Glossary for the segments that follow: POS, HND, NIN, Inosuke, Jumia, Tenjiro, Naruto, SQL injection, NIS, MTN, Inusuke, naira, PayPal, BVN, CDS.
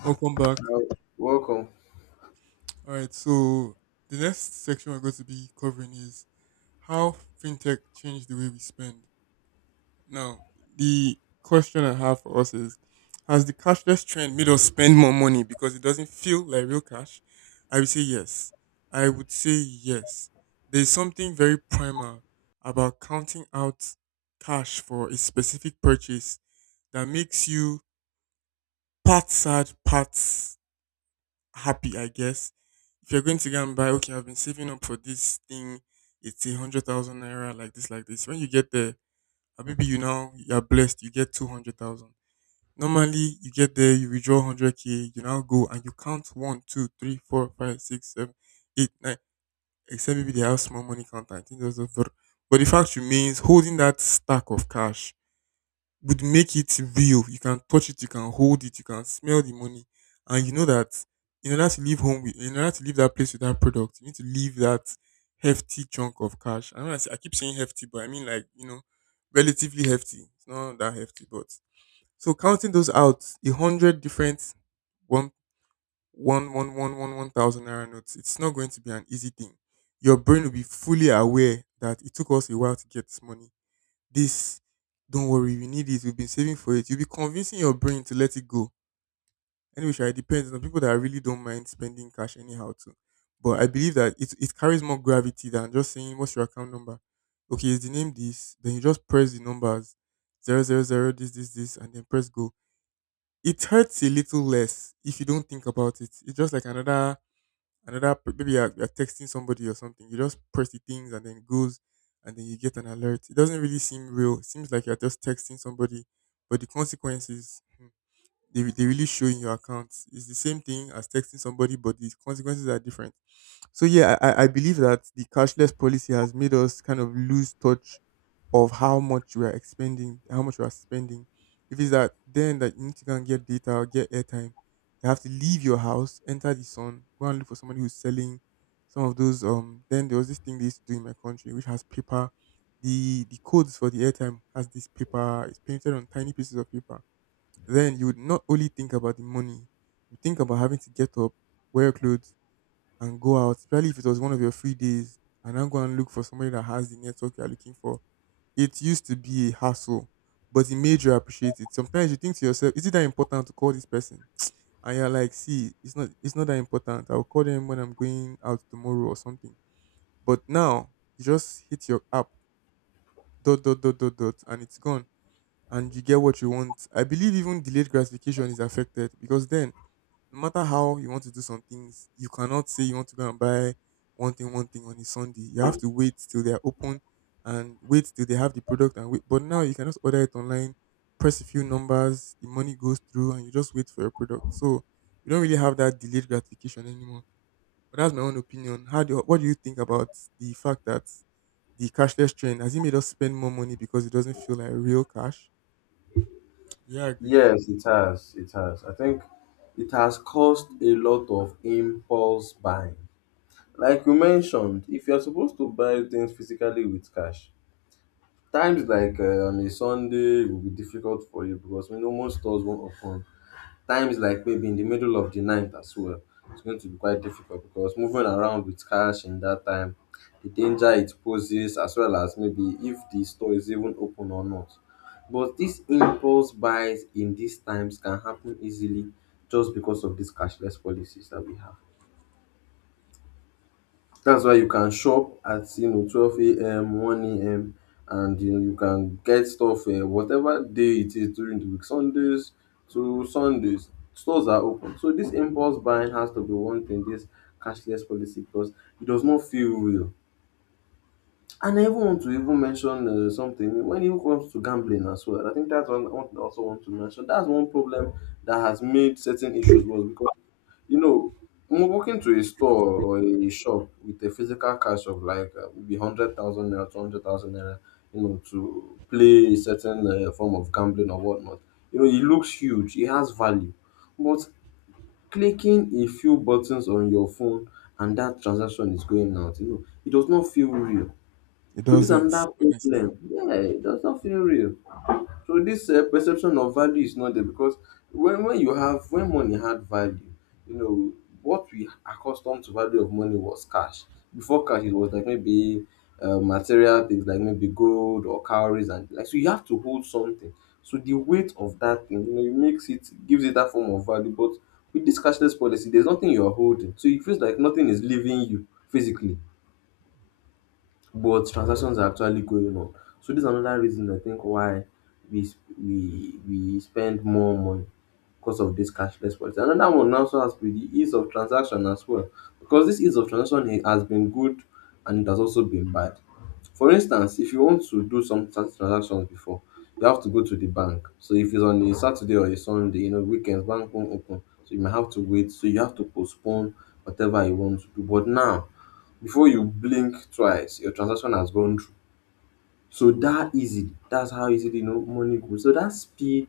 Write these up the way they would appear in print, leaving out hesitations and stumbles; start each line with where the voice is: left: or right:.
right: Welcome back.
left: Welcome.
right: All right, so the next section we're going to be covering is how fintech changed the way we spend. Now, the question I have for us is: Has the cashless trend made us spend more money because it doesn't feel like real cash? I would say yes. I would say yes. There's something very primal about counting out cash for a specific purchase that makes you part sad, part happy, I guess. If you're going to go and buy, okay, I've been saving up for this thing, it's 100,000 naira, like this, like this. When you get there, maybe you now you're blessed, you get 200,000. Normally, you get there, you withdraw 100K, you now go and you count one, two, three, four, five, six, seven, eight, nine. Except maybe they have small money counter. I think there's a But the fact remains, holding that stack of cash would make it real. You can touch it, you can hold it, you can smell the money, and you know that in order to leave that place with that product, you need to leave that hefty chunk of cash. I know I keep saying hefty, but I mean, like, relatively hefty. It's not that hefty, but so counting those out, 100 different one one one one one one thousand naira notes. It's not going to be an easy thing. Your brain will be fully aware that it took us a while to get this money. This Don't worry, we need it, we've been saving for it. You'll be convincing your brain to let it go. Anyway, sha, it depends on people that really don't mind spending cash anyhow too. But I believe that it carries more gravity than just saying, what's your account number? Okay, is the name this? Then you just press the numbers, zero zero zero this this this, and then press go. It hurts a little less if you don't think about it. It's just like another. Maybe you're texting somebody or something. You just press the things and then it goes, and then you get an alert. It doesn't really seem real, it seems like you're just texting somebody. But the consequences, they really show in your accounts. It's the same thing as texting somebody, but the consequences are different. So yeah, I believe that the cashless policy has made us kind of lose touch of how much we are expending, how much we are spending. If it's that then that you need to go and get data or get airtime, you have to leave your house, enter the sun, go and look for somebody who's selling some of those. Then there was this thing they used to do in my country, which has paper. The codes for the airtime has this paper. It's painted on tiny pieces of paper. Then you would not only think about the money, you think about having to get up, wear clothes, and go out, especially if it was one of your free days, and then go and look for somebody that has the network you're looking for. It used to be a hassle, but it made you appreciate it. Sometimes you think to yourself, is it that important to call this person? And you're like, see, it's not that important. I'll call them when I'm going out tomorrow or something. But now you just hit your app, dot dot dot dot dot, and it's gone. And you get what you want. I believe even delayed gratification is affected, because then no matter how you want to do some things, you cannot say you want to go and buy one thing on a Sunday. You have to wait till they are open, and wait till they have the product, and wait. But now you can just order it online, press a few numbers, the money goes through, and you just wait for your product. So we don't really have that delayed gratification anymore. But that's my own opinion. What do you think about the fact that the cashless trend has it made us spend more money because it doesn't feel like real cash? Do you agree?
left: Yes, it has. It has. I think it has caused a lot of impulse buying. Like you mentioned, if you're supposed to buy things physically with cash, times like on a Sunday will be difficult for you because we know most stores won't open times like maybe in the middle of the night as well, it's going to be quite difficult because moving around with cash in that time, the danger it poses, as well as maybe if the store is even open or not. But these impulse buys in these times can happen easily just because of these cashless policies that we have. That's why you can shop at 12 a.m. 1 a.m. and you know you can get stuff whatever day it is during the week, Sundays to Sundays. Stores are open, so this impulse buying has to be one thing. This cashless policy because it does not feel real. And I even want to even mention something when it comes to gambling as well. I think that's one also want to mention. That's one problem that has made certain issues worse because, you know, when walking to a store or a shop with a physical cash of like maybe 100,000 naira, 200,000 naira, you know, to play a certain form of gambling or whatnot, you know, it looks huge, it has value. But clicking a few buttons on your phone and that transaction is going out, you know, it does not feel real.
right: It
left: So, this is
right: doesn't,
left: another
right: honestly.
left: problem. Yeah, it does not feel real. So this perception of value is not there because when money had value, you know what we accustomed to value of money was cash. Before cash, it was like maybe material things like maybe gold or cowries and like, so you have to hold something. So the weight of that thing, you know, it makes it gives it that form of value. But with this cashless policy, there's nothing you're holding, so it feels like nothing is leaving you physically but transactions are actually going on. So this is another reason I think why we sp- we spend more money because of this cashless policy. Another one also has to be the ease of transaction as well, because this ease of transaction has been good and it has also been bad. For instance, if you want to do some transactions before, you have to go to the bank. So if it's on a Saturday or a Sunday, you know, weekends, bank won't open. So you may have to wait. So you have to postpone whatever you want to do. But now, before you blink twice, your transaction has gone through. So that easy, that's how easily, you know, money goes. So that speed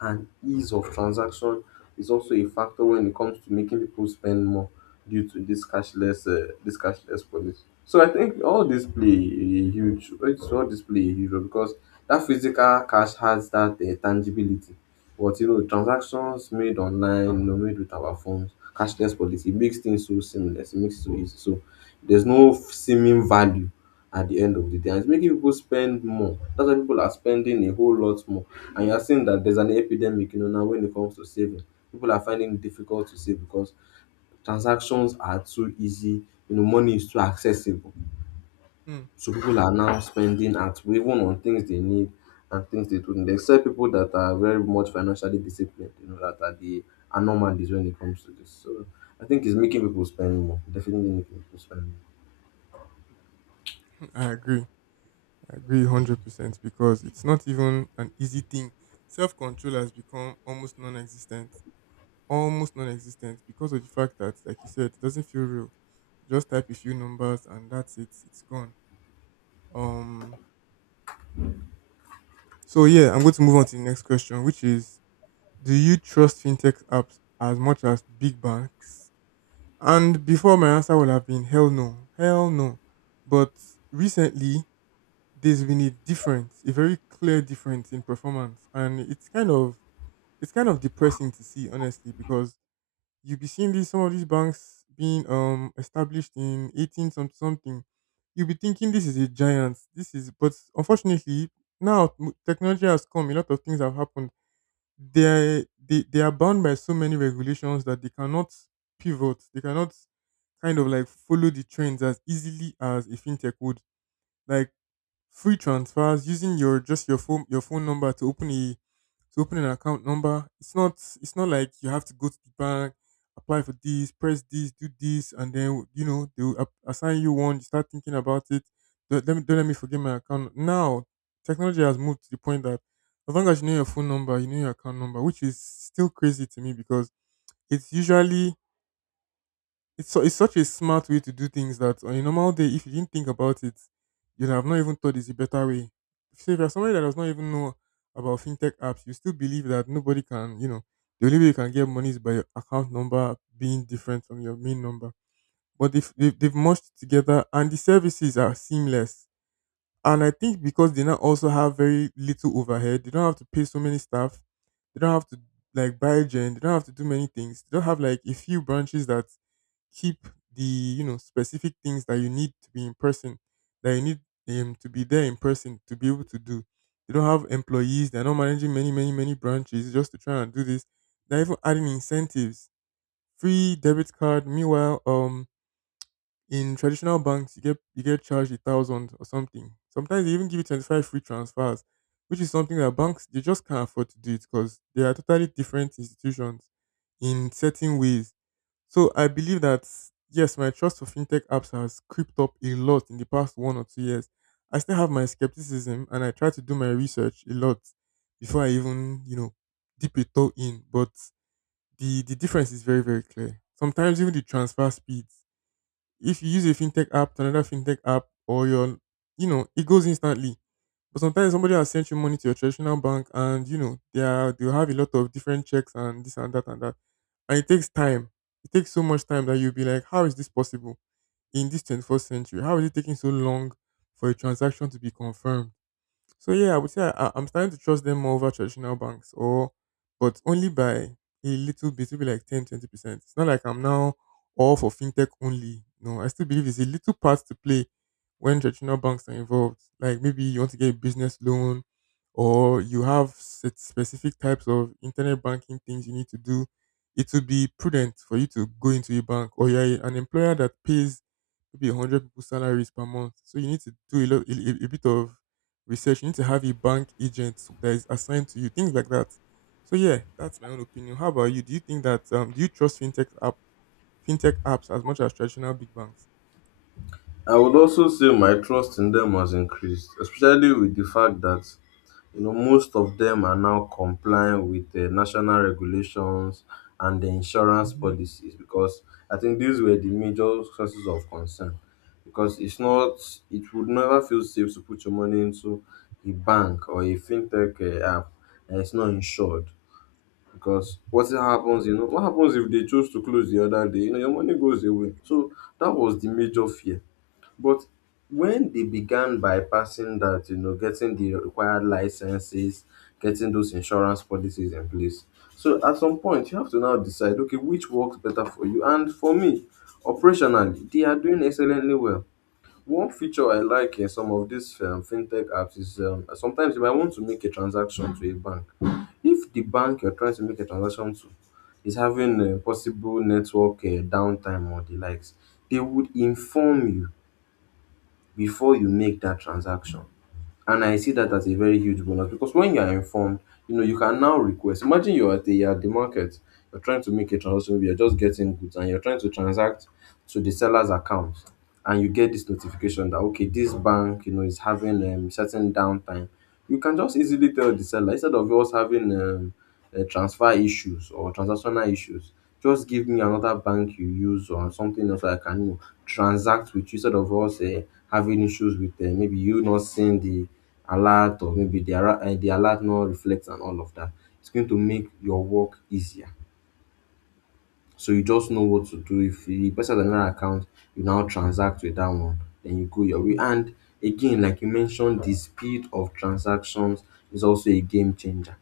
left: and ease of transaction is also a factor when it comes to making people spend more due to this cashless policy. So I think all this play a huge it's all this play a huge role because that physical cash has that tangibility. But, you know, transactions made online, you know, made with our phones, cashless policy, it makes things so seamless, it makes it so easy. So there's no seeming value at the end of the day. And it's making people spend more. That's why people are spending a whole lot more. And you're seeing that there's an epidemic, you know, now when it comes to saving. People are finding it difficult to save because transactions are too easy, you know, money is too accessible.
right: Mm,
left: So people are now spending at even on things they need and things they don't need. Except people that are very much financially disciplined, you know, that are the anomalies when it comes to this. So I think it's making people spend more. Definitely making people spend more.
right: mm, I agree. I agree 100% because it's not even an easy thing. Self control has become almost non existent. Almost non existent, because of the fact that, like you said, it doesn't feel real. Just type a few numbers and that's it, it's gone. Um, so, yeah, I'm going to move on to the next question, which is: Do you trust fintech apps as much as big banks? And before, my answer would have been hell no, hell no. But recently, there's been a difference, a very clear difference in performance, and it's kind of depressing to see, honestly, because you'll be seeing these some of these banks being established in eighteen something. You'll be thinking this is a giant. But unfortunately, now technology has come. A lot of things have happened. They are bound by so many regulations that they cannot pivot. They cannot kind of like follow the trends as easily as a fintech would. Like, free transfers, using your just your phone number to open a to open an account number. It's not like you have to go to the bank, apply for this, press this, do this, and then you know they will assign you one. You start thinking about it. Don't let me forget my account. Now technology has moved to the point that as long as you know your phone number, you know your account number, which is still crazy to me because it's usually it's so it's such a smart way to do things that on a normal day, if you didn't think about it, you'd have not even thought it's a better way. So if you're somebody that does not even know about fintech apps, you still believe that nobody can, the only way you can get money is by your account number being different from your main number. But they've merged together, and the services are seamless. And I think because they now also have very little overhead, they don't have to pay so many staff, they don't have to like buy gen, they don't have to do many things. They don't have like a few branches that keep the specific things that you need to be in person, that you need to be there in person to be able to do. They don't have employees. They're not managing many, many, many branches just to try and do this. They're even adding incentives, free debit card. Meanwhile, in traditional banks, you get charged 1,000 or something. Sometimes they even give you 25 free transfers, which is something that banks, they just can't afford to do it, because they are totally different institutions in certain ways. So I believe that yes, my trust for fintech apps has crept up a lot in the past 1 or 2 years. I still have my skepticism, and I try to do my research a lot before I even, dip a toe in. But the difference is very, very clear. Sometimes even the transfer speeds, if you use a fintech app to another fintech app, or your you know it goes instantly. But sometimes somebody has sent you money to your traditional bank, and you know they have a lot of different checks and this and that and that, and it takes time, it takes so much time that you'll be like, how is this possible in this 21st century? How is it taking so long for a transaction to be confirmed? So yeah, I would say I'm starting to trust them more over traditional banks, or but only by a little bit, maybe like 10, 20%. It's not like I'm now all for fintech only. No, I still believe it's a little part to play when traditional banks are involved. Like, maybe you want to get a business loan, or you have set specific types of internet banking things you need to do. It would be prudent for you to go into a bank. Or you're an employer that pays maybe 100 people's salaries per month. So you need to do a, lot, a bit of research. You need to have a bank agent that is assigned to you, things like that. So yeah, that's my own opinion. How about you? Do you think that do you trust fintech apps as much as traditional big banks?
left: I would also say my trust in them has increased, especially with the fact that, you know, most of them are now complying with the national regulations and the insurance
right: Hmm.
left: policies because I think these were the major sources of concern. Because it's not, it would never feel safe to put your money into a bank or a fintech app and it's not insured. Because what happens if they choose to close the other day? You know, your money goes away. So that was the major fear, but when they began bypassing that, you know, getting the required licenses, getting those insurance policies in place. So at some point, you have to now decide, okay, which works better for you? And for me, operationally, they are doing excellently well. One feature I like in some of these fintech apps is, sometimes you might want to make a transaction to a bank. If the bank you're trying to make a transaction to is having a possible network downtime or the likes, they would inform you before you make that transaction. And I see that as a very huge bonus because when you are informed, you know, you can now request. Imagine you're at the market, you're trying to make a transaction, maybe you're just getting goods and you're trying to transact to the seller's account. And you get this notification that, okay, this bank, you know, is having certain downtime. You can just easily tell the seller instead of us having transfer issues or transactional issues. Just give me another bank you use or something else I can, you know, transact with you instead of us having issues with maybe you not seeing the alert or maybe the alert not reflects and all of that. It's going to make your work easier. So you just know what to do. If the person has another account, you now transact with that one, then you go your way. And again, like you mentioned, the speed of transactions is also a game changer.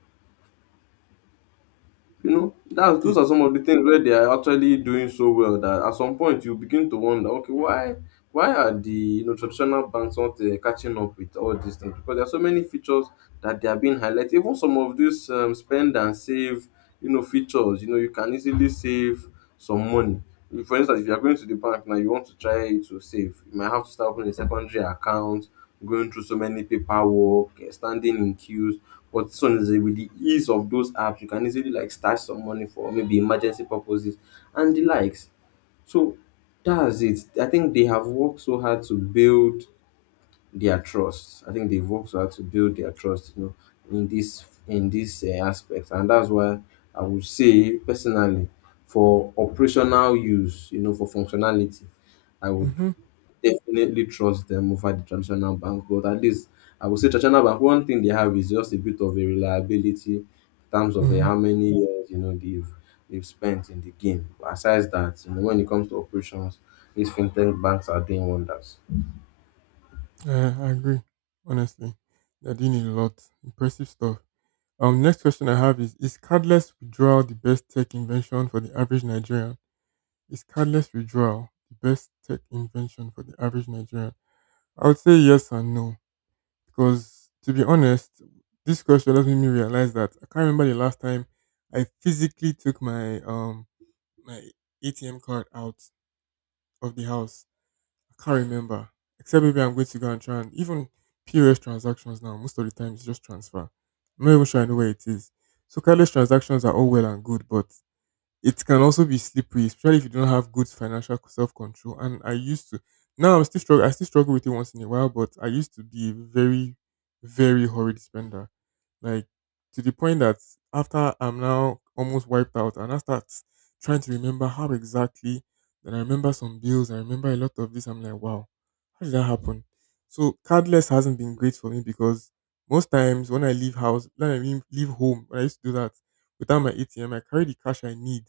left: You know,
right: It
left: that's those are
right: is.
left: some of the things where they are actually doing so well that at some point you begin to wonder, okay, why are the, you know, traditional banks not catching up with all these things? Because there are so many features that they are being highlighted. Even some of these spend and save, you know, features. You know, you can easily save some money. If, for instance, if you are going to the bank now, you want to try to save, you might have to start opening a secondary account, going through so many paperwork, eh, standing in queues. But this one is eh, with the ease of those apps, you can easily like stash some money for maybe emergency purposes and the likes. So that's it. I think they have worked so hard to build their trust. I think they've worked hard to build their trust, you know, in this aspect, and that's why I would say personally, for operational use, you know, for functionality, I would
right: Mm-hmm.
left: definitely trust them over the traditional bank. But at least I would say traditional bank. One thing they have is just a bit of a reliability in terms of
right: Mm-hmm.
left: how many years, you know, they've spent in the game. Besides that, you know, when it comes to operations, these fintech banks are doing wonders.
right: I agree. Honestly, they're doing a lot. Impressive stuff. Next question I have is cardless withdrawal the best tech invention for the average Nigerian? Is cardless withdrawal the best tech invention for the average Nigerian? I would say yes and no. Because to be honest, this question has made me realize that I can't remember the last time I physically took my my ATM card out of the house. I can't remember. Except maybe I'm going to go and try, and even POS transactions now, most of the time it's just transfer. I'm not even sure I know where it is. So cardless transactions are all well and good, but it can also be slippery, especially if you don't have good financial self control. And I used to, now I still struggle with it once in a while, but I used to be a very, very horrid spender, like, to the point that after I'm now almost wiped out, and I start trying to remember how exactly. Then I remember some bills. I remember a lot of this. I'm like, wow, how did that happen? So cardless hasn't been great for me because most times when I leave house, when I leave home, when I used to do that without my ATM, I carry the cash I need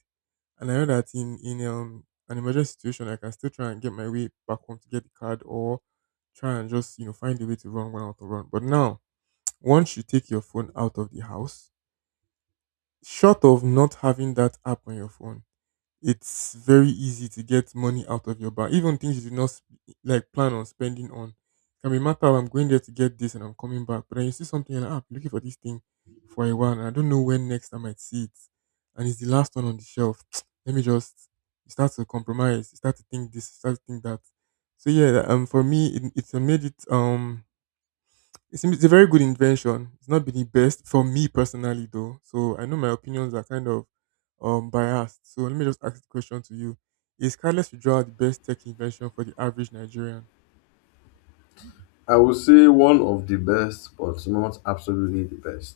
right: and I know that in an emergency situation, like, I can still try and get my way back home to get the card, or try and just, you know, find a way to run when I want to run. But now, once you take your phone out of the house, short of not having that app on your phone, it's very easy to get money out of your bank, even things you did not like plan on spending on. It can be a matter of, I'm going there to get this and I'm coming back, but then you see something and, ah, I'm looking for this thing for a while and I don't know when next I might see it, and it's the last one on the shelf. Let me just You start to compromise, you start to think this, you start to think that. So yeah, for me, it's made it. It's a very good invention. It's not been the best for me personally though. So I know my opinions are kind of biased. So let me just ask the question to you. Is Carlos Figueroa the best tech invention for the average Nigerian?
left: I would say one of the best, but not absolutely the best,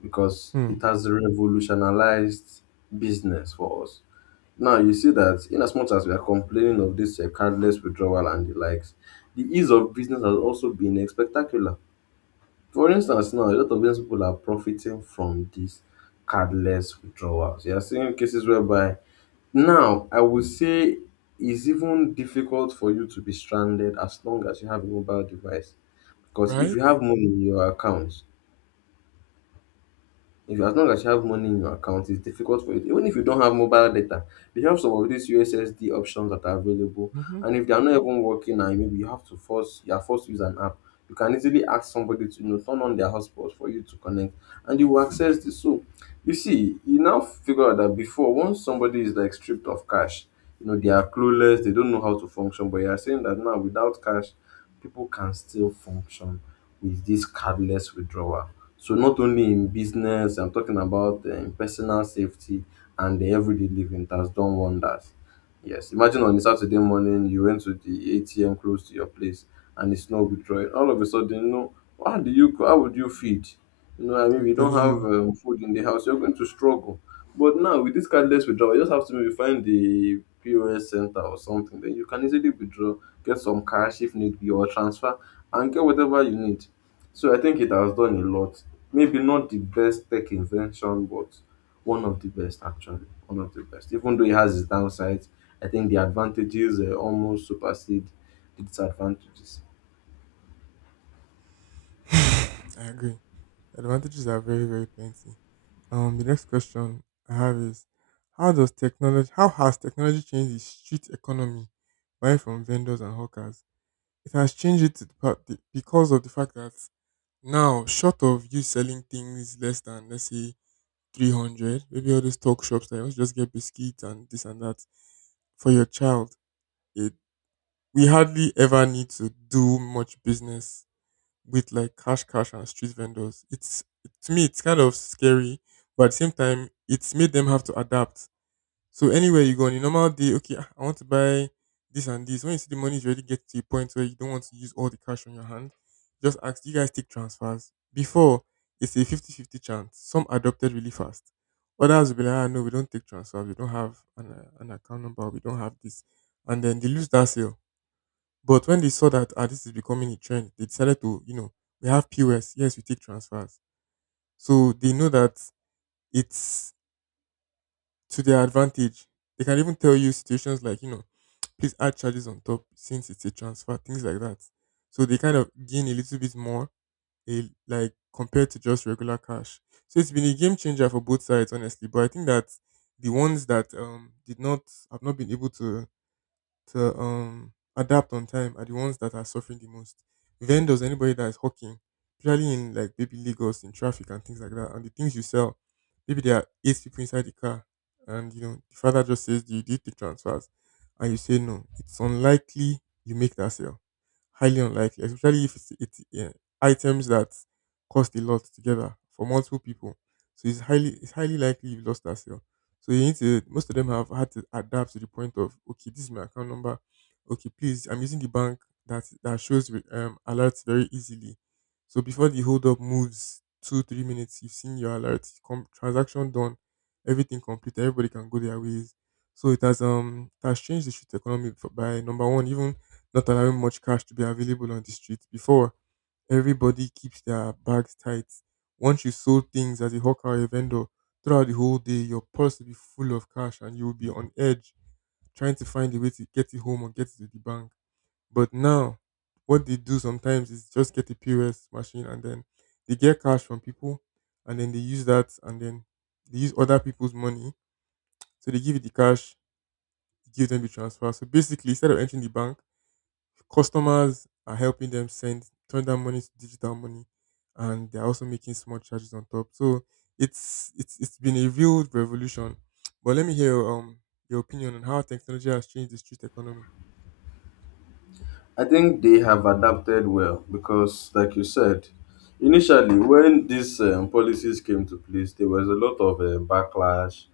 left: because
right: Hmm.
left: it has revolutionized business for us. Now, you see that in as much as we are complaining of this cardless withdrawal and the likes, the ease of business has also been spectacular. For instance, now a lot of business people are profiting from these cardless withdrawals. You are seeing cases whereby now I would say it's even difficult for you to be stranded as long as you have a mobile device, because if
right: Right?
left: you have money in your account, if you as long as you have money in your account, it's difficult for you. Even if you don't have mobile data, they have some of these USSD options that are available.
right: Hmm.
left: And if they are not even working and maybe you are forced to use an app, you can easily ask somebody to, you know, turn on their hotspot for you to connect and you will access this. So you see, you now figure out that before, once somebody is like stripped of cash, you know, they are clueless, they don't know how to function. But you are saying that now without cash, people can still function with this cardless withdrawal. So not only in business, I'm talking about personal safety and the everyday living that's done wonders. Yes, imagine on a Saturday morning you went to the ATM close to your place and it's not withdrawing. All of a sudden, you know, how would you feed? You know, I mean,
right: I'm
left: we don't
right: telling
left: have
right: you.
left: food in the house, you're going to struggle. But now with this cardless withdrawal, you just have to maybe find the POS center or something. Then you can easily withdraw, get some cash if need be, or transfer, and get whatever you need. So I think it has done a lot. Maybe not the best tech invention, but one of the best, actually. One of the best. Even though it has its downsides, I think the advantages almost supersede the disadvantages.
right: I agree. Advantages are very, very plenty. The next question I have is, how has technology changed the street economy, buying from vendors and hawkers? It has changed it to the part, the, because of the fact that, now, short of you selling things less than let's say 300, maybe all those talk shops that you just get biscuits and this and that for your child, it we hardly ever need to do much business with like cash, cash and street vendors. It's to me, it's kind of scary, but at the same time, it's made them have to adapt. So anywhere you go on a normal day, okay, I want to buy this and this. When you see the money, you already get to a point where you don't want to use all the cash on your hand. Just ask, do you guys take transfers? Before, it's a fifty-fifty chance. Some adopted really fast. Others will be like, ah, no, we don't take transfers. We don't have an account number. We don't have this. And then they lose that sale. But when they saw that, ah, this is becoming a trend, they decided to, you know, we have POS. Yes, we take transfers. So they know that it's to their advantage. They can even tell you situations like, you know, please add charges on top since it's a transfer, things like that. So they kind of gain a little bit more, like, compared to just regular cash. So it's been a game changer for both sides, honestly. But I think that the ones that did not, have not been able to adapt on time are the ones that are suffering the most. Vendors, anybody that is hawking, particularly in like maybe Lagos in traffic and things like that, and the things you sell, maybe there are eight people inside the car, and you know the father just says, do you take transfers?" And you say no. It's unlikely you make that sale. Highly unlikely, especially if it's, yeah, items that cost a lot together for multiple people. So it's highly likely you lost that sale. So you need to most of them have had to adapt to the point of, okay, this is my account number. Okay, please, I'm using the bank that shows with, alerts very easily. So before the hold up moves 2-3 minutes, you've seen your alert, transaction done, everything complete. Everybody can go their ways. So it has changed the street economy for, by number one, even not allowing much cash to be available on the street before everybody keeps their bags tight. Once you sold things as a hawker or a vendor, throughout the whole day, your purse will be full of cash and you'll be on edge trying to find a way to get it home or get it to the bank. But now, what they do sometimes is just get a POS machine and then they get cash from people and then they use that, and then they use other people's money. So they give you the cash, you give them the transfer. So basically, instead of entering the bank, customers are helping them send turn that money to digital money, and they're also making small charges on top. So it's been a real revolution. But let me hear your opinion on how technology has changed the street economy.
left: I think they have adapted well because, like you said, initially when these policies came to place, there was a lot of backlash,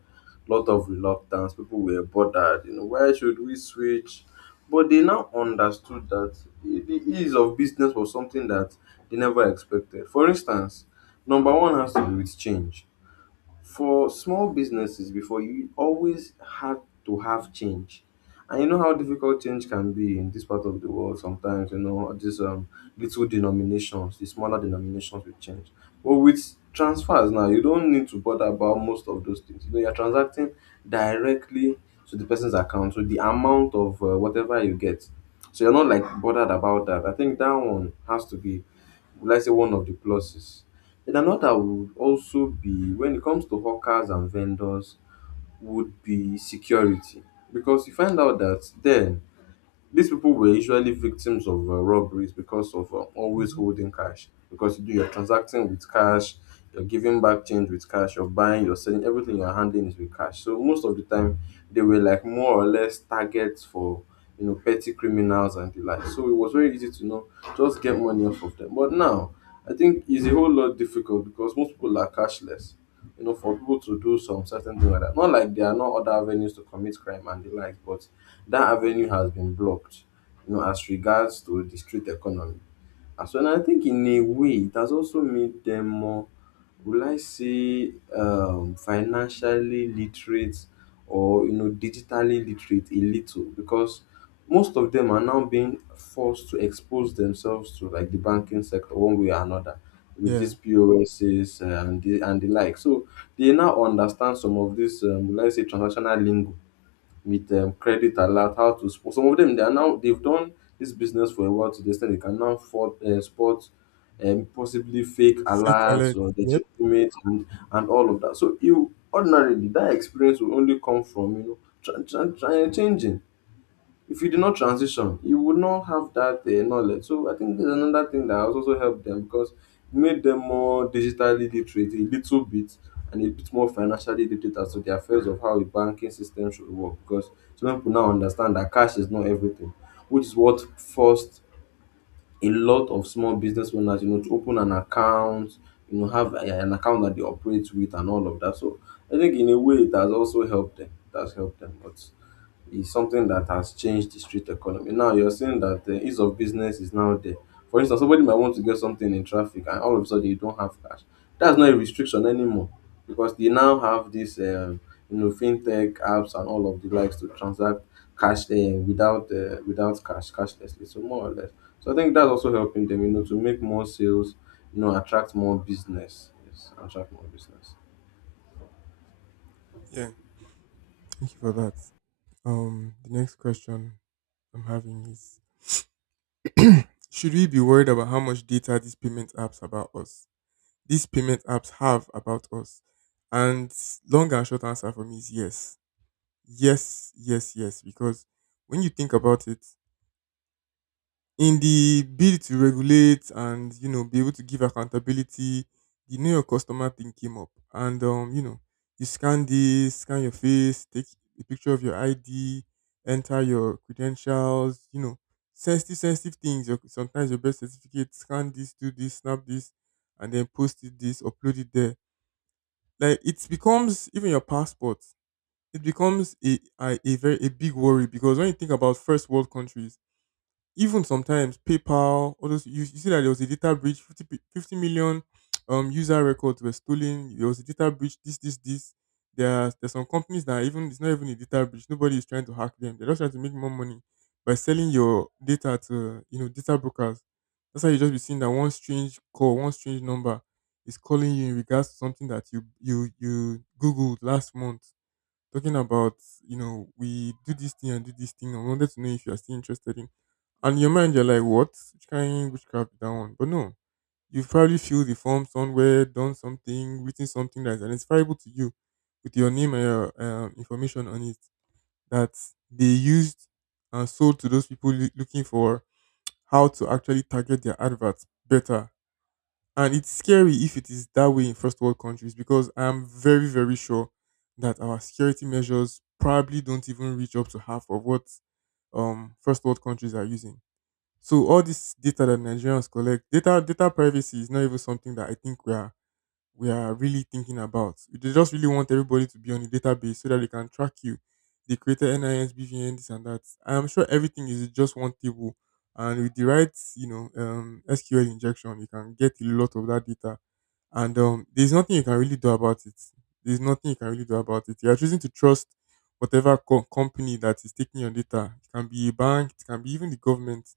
left: lot of reluctance. People were bothered. You know, why should we switch? But they now understood that the ease of business was something that they never expected. For instance, number one has to do with change. For small businesses before you always had to have change. And you know how difficult change can be in this part of the world sometimes, you know, these little denominations, the smaller denominations will change. But with transfers now, you don't need to bother about most of those things. You know, you're transacting directly to the person's account, so the amount of whatever you get. So you're not like bothered about that. I think that one has to be, let's say, one of the pluses, then another would also be when it comes to hawkers and vendors would be security because you find out that then these people were usually victims of robberies because of always
right: Hmm.
left: holding cash. Because you're transacting with cash, you're giving back change with cash, you're buying, you're selling, everything you're handling is with cash. So most of the time, they were like more or less targets for, you know, petty criminals and the like. So it was very easy to know just get money off of them. But now, I think it's a whole lot difficult because most people are cashless, you know, for people to do some certain thing like that. Not like there are no other avenues to commit crime and the like, but that avenue has been blocked, you know, as regards to the street economy. And so, and I think in a way, it has also made them more. Will I say financially literate or, you know, digitally literate a little? Because most of them are now being forced to expose themselves to like the banking sector one way or another with
right: Yeah,
left: these POSs and the like. So they now understand some of this will I say transactional lingo with credit alert, how to sport? Some of them, they are now, they've done this business for a while to the extent they can now spot possibly fake
right: fake
left: alerts
right: alert.
left: or
right: Yep.
left: legitimate, and all of that. So you ordinarily that experience will only come from, you know, try changing. If you did not transition, you would not have that knowledge. So I think there's another thing that has also helped them because it made them more digitally literate a little bit and a bit more financially literate as to the affairs of how a banking system should work. Because some people now understand that cash is not everything, which is what forced a lot of small business owners, you know, to open an account, you know, have an account that they operate with and all of that. So I think in a way it has also helped them. It has helped them. But is something that has changed the street economy. Now you're saying that the ease of business is now there. For instance, somebody might want to get something in traffic and all of a sudden you don't have cash. That's not a restriction anymore because they now have this, you know, fintech apps and all of the likes to transact cash without without cash, cashlessly. So more or less. So I think that's also helping them, you know, to make more sales, you know, attract more business. Yes, attract more business.
right: Yeah. Thank you for that. The next question I'm having is: Should we be worried about how much data these payment apps about us? These payment apps have about us. And long and short answer for me is, yes. Yes, yes, yes. Because when you think about it, in the bid to regulate and, you know, be able to give accountability, the know your customer thing came up, and, you know, you scan this, scan your face, take a picture of your ID, enter your credentials, you know, sensitive, sensitive things. Your, sometimes your birth certificate, scan this, do this, snap this, and then post it this, upload it there. Like, it becomes even your passport, it becomes a very a big worry, because when you think about first world countries, even sometimes PayPal, all those, you see that there was a data breach, 50, 50 million user records were stolen. There was a data breach. This this this. There's some companies that are, even, it's not even a data breach. Nobody is trying to hack them. They're just trying to make more money by selling your data to, you know, data brokers. That's how you just be seeing that one strange call, one strange number is calling you in regards to something that you googled last month, talking about, you know, we do this thing and do this thing. I wanted to know if you are still interested in. And in your mind, you're like, what? Which kind witchcraft is that one? But no, you probably filled the form somewhere, done something, written something that is identifiable to you with your name and your information on it that they used and sold to those people looking for how to actually target their adverts better, and it's scary if it is that way in first world countries, because I'm very, very sure that our security measures probably don't even reach up to half of what first world countries are using. So all this data that Nigerians collect, data, data privacy is not even something that I think we are really thinking about. They just really want everybody to be on the database so that they can track you. They created NIS, BVN, this and that. I am sure everything is just one table. And with the right, you know, SQL injection, you can get a lot of that data. And, there's nothing you can really do about it. There's nothing you can really do about it. You are choosing to trust whatever company that is taking your data. It can be a bank, it can be even the government,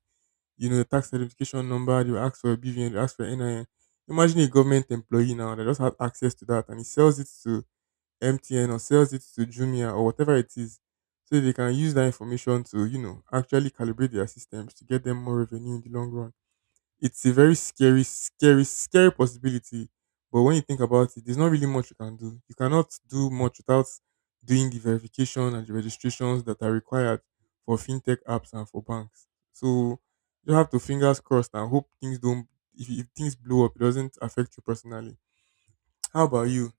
right: you know, tax identification number, they will ask for a BVN, they will ask for NIN. Imagine a government employee now that just has access to that, and he sells it to MTN or sells it to Jumia or whatever it is. So they can use that information to, you know, actually calibrate their systems to get them more revenue in the long run. It's a very scary, scary, scary possibility. But when you think about it, there's not really much you can do. You cannot do much without doing the verification and the registrations that are required for fintech apps and for banks. So you have to fingers crossed and hope things don't. If things blow up, it doesn't affect you personally. How about you?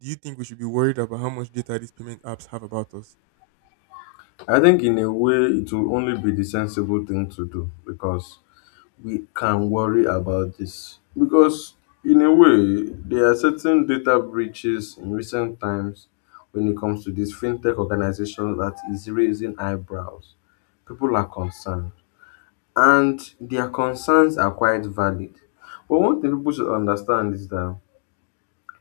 right: Do you think we should be worried about how much data these payment apps have about us?
left: I think in a way it will only be the sensible thing to do because we can worry about this because in a way there are certain data breaches in recent times when it comes to these fintech organizations that is raising eyebrows. People are concerned and their concerns are quite valid. But one thing people should understand is that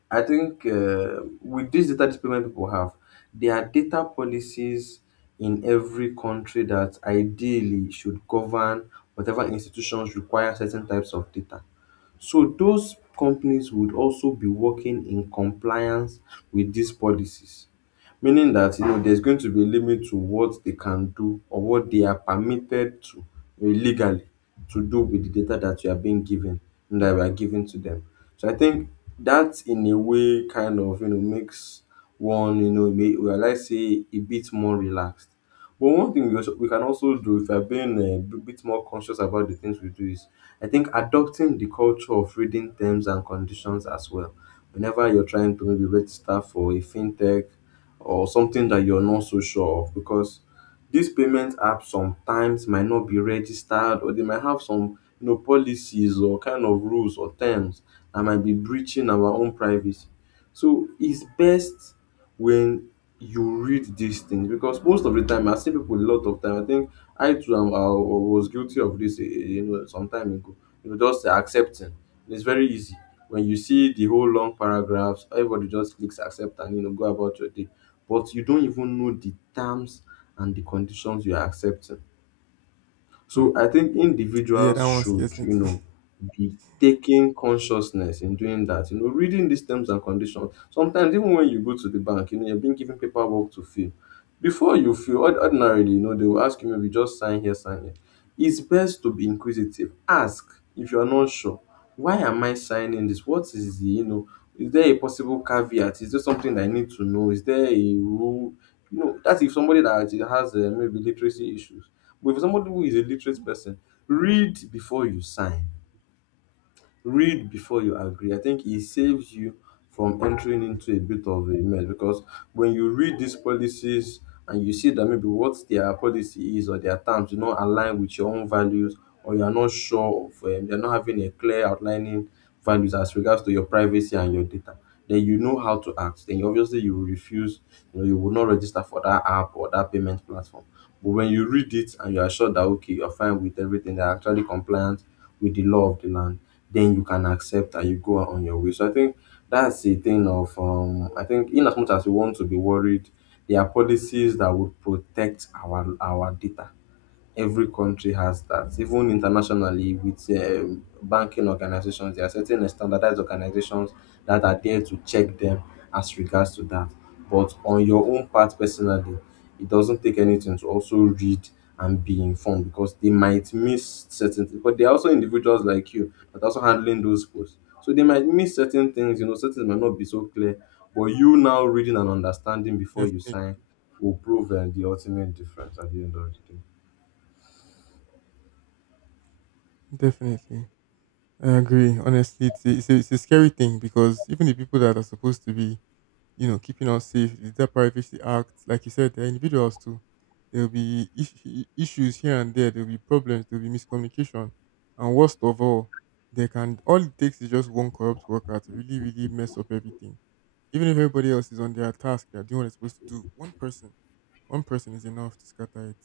left: I think with this data discipline people have, there are data policies in every country that ideally should govern whatever institutions require certain types of data. So those companies would also be working in compliance with these policies, meaning that, you know, there's going to be a limit to what they can do or what they are permitted to legally to do with the data that you are being given and that we are giving to them. So I think that in a way kind of, you know, makes one, you know, may, well, I say a bit more relaxed, but one thing we can also do if we're being bit more conscious about the things we do is, I think, adopting the culture of reading terms and conditions as well. Whenever you're trying to maybe register for a fintech or something that you're not so sure of, because these payment apps sometimes might not be registered or they might have some, you know, policies or kind of rules or terms that might be breaching our own privacy. So it's best when you read these things because most of the time I see people a lot of time. I think I was guilty of this, you know, some time ago. You know, just accepting. It's very easy when you see the whole long paragraphs. Everybody just clicks accept and, you know, go about your day, but you don't even know the terms and the conditions you are accepting.
right: Hmm.
left: So I think
right: Yeah,
left: individuals
right: that one
left: should,
right: scares me
left: you
right: too.
left: know, be taking consciousness in doing that, you know, reading these terms and conditions. Sometimes even when you go to the bank, you know, you're being given paperwork to fill. Before you fill, ordinarily, you know, they will ask you maybe just sign here, sign here. It's best to be inquisitive. Ask if you're not sure. Why am I signing this? What is the, you know, is there a possible caveat? Is there something I need to know? Is there a rule? You know, that's if somebody that has maybe literacy issues, but for somebody who is a literate person, read before you sign, read before you agree. I think it saves you from entering into a bit of a mess because when you read these policies and you see that maybe what their policy is or their terms do not align with your own values or you are not sure of, you're not having a clear outlining values as regards to your privacy and your data, then you know how to act, obviously you will refuse, you know, you will not register for that app or that payment platform. But when you read it and you are sure that okay, you're fine with everything, they're actually compliant with the law of the land, then you can accept and you go on your way. So I think that's the thing of I think in as much as we want to be worried, there are policies that would protect our data. Every country has that. Even internationally, with banking organizations, there are certain standardized organizations that are there to check them as regards to that. But on your own part, personally, it doesn't take anything to also read and be informed, because they might miss certain things. But there are also individuals like you that are also handling those posts. So they might miss certain things, you know, certain might not be so clear. But you now reading and understanding before you
right: Definitely,
left: sign will prove the ultimate difference at the end of the day.
right: definitely. I agree. Honestly, it's a scary thing, because even the people that are supposed to be, you know, keeping us safe, the Data Privacy Act, like you said, they're individuals too. There'll be issues here and there. There'll be problems. There'll be miscommunication, and worst of all, they can all it takes is just one corrupt worker to really, really mess up everything. Even if everybody else is on their task, they're doing what they're supposed to do. One person is enough to scatter it.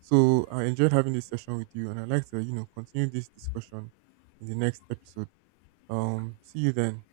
right: So I enjoyed having this session with you, and I'd like to, you know, continue this discussion in the next episode. See you then.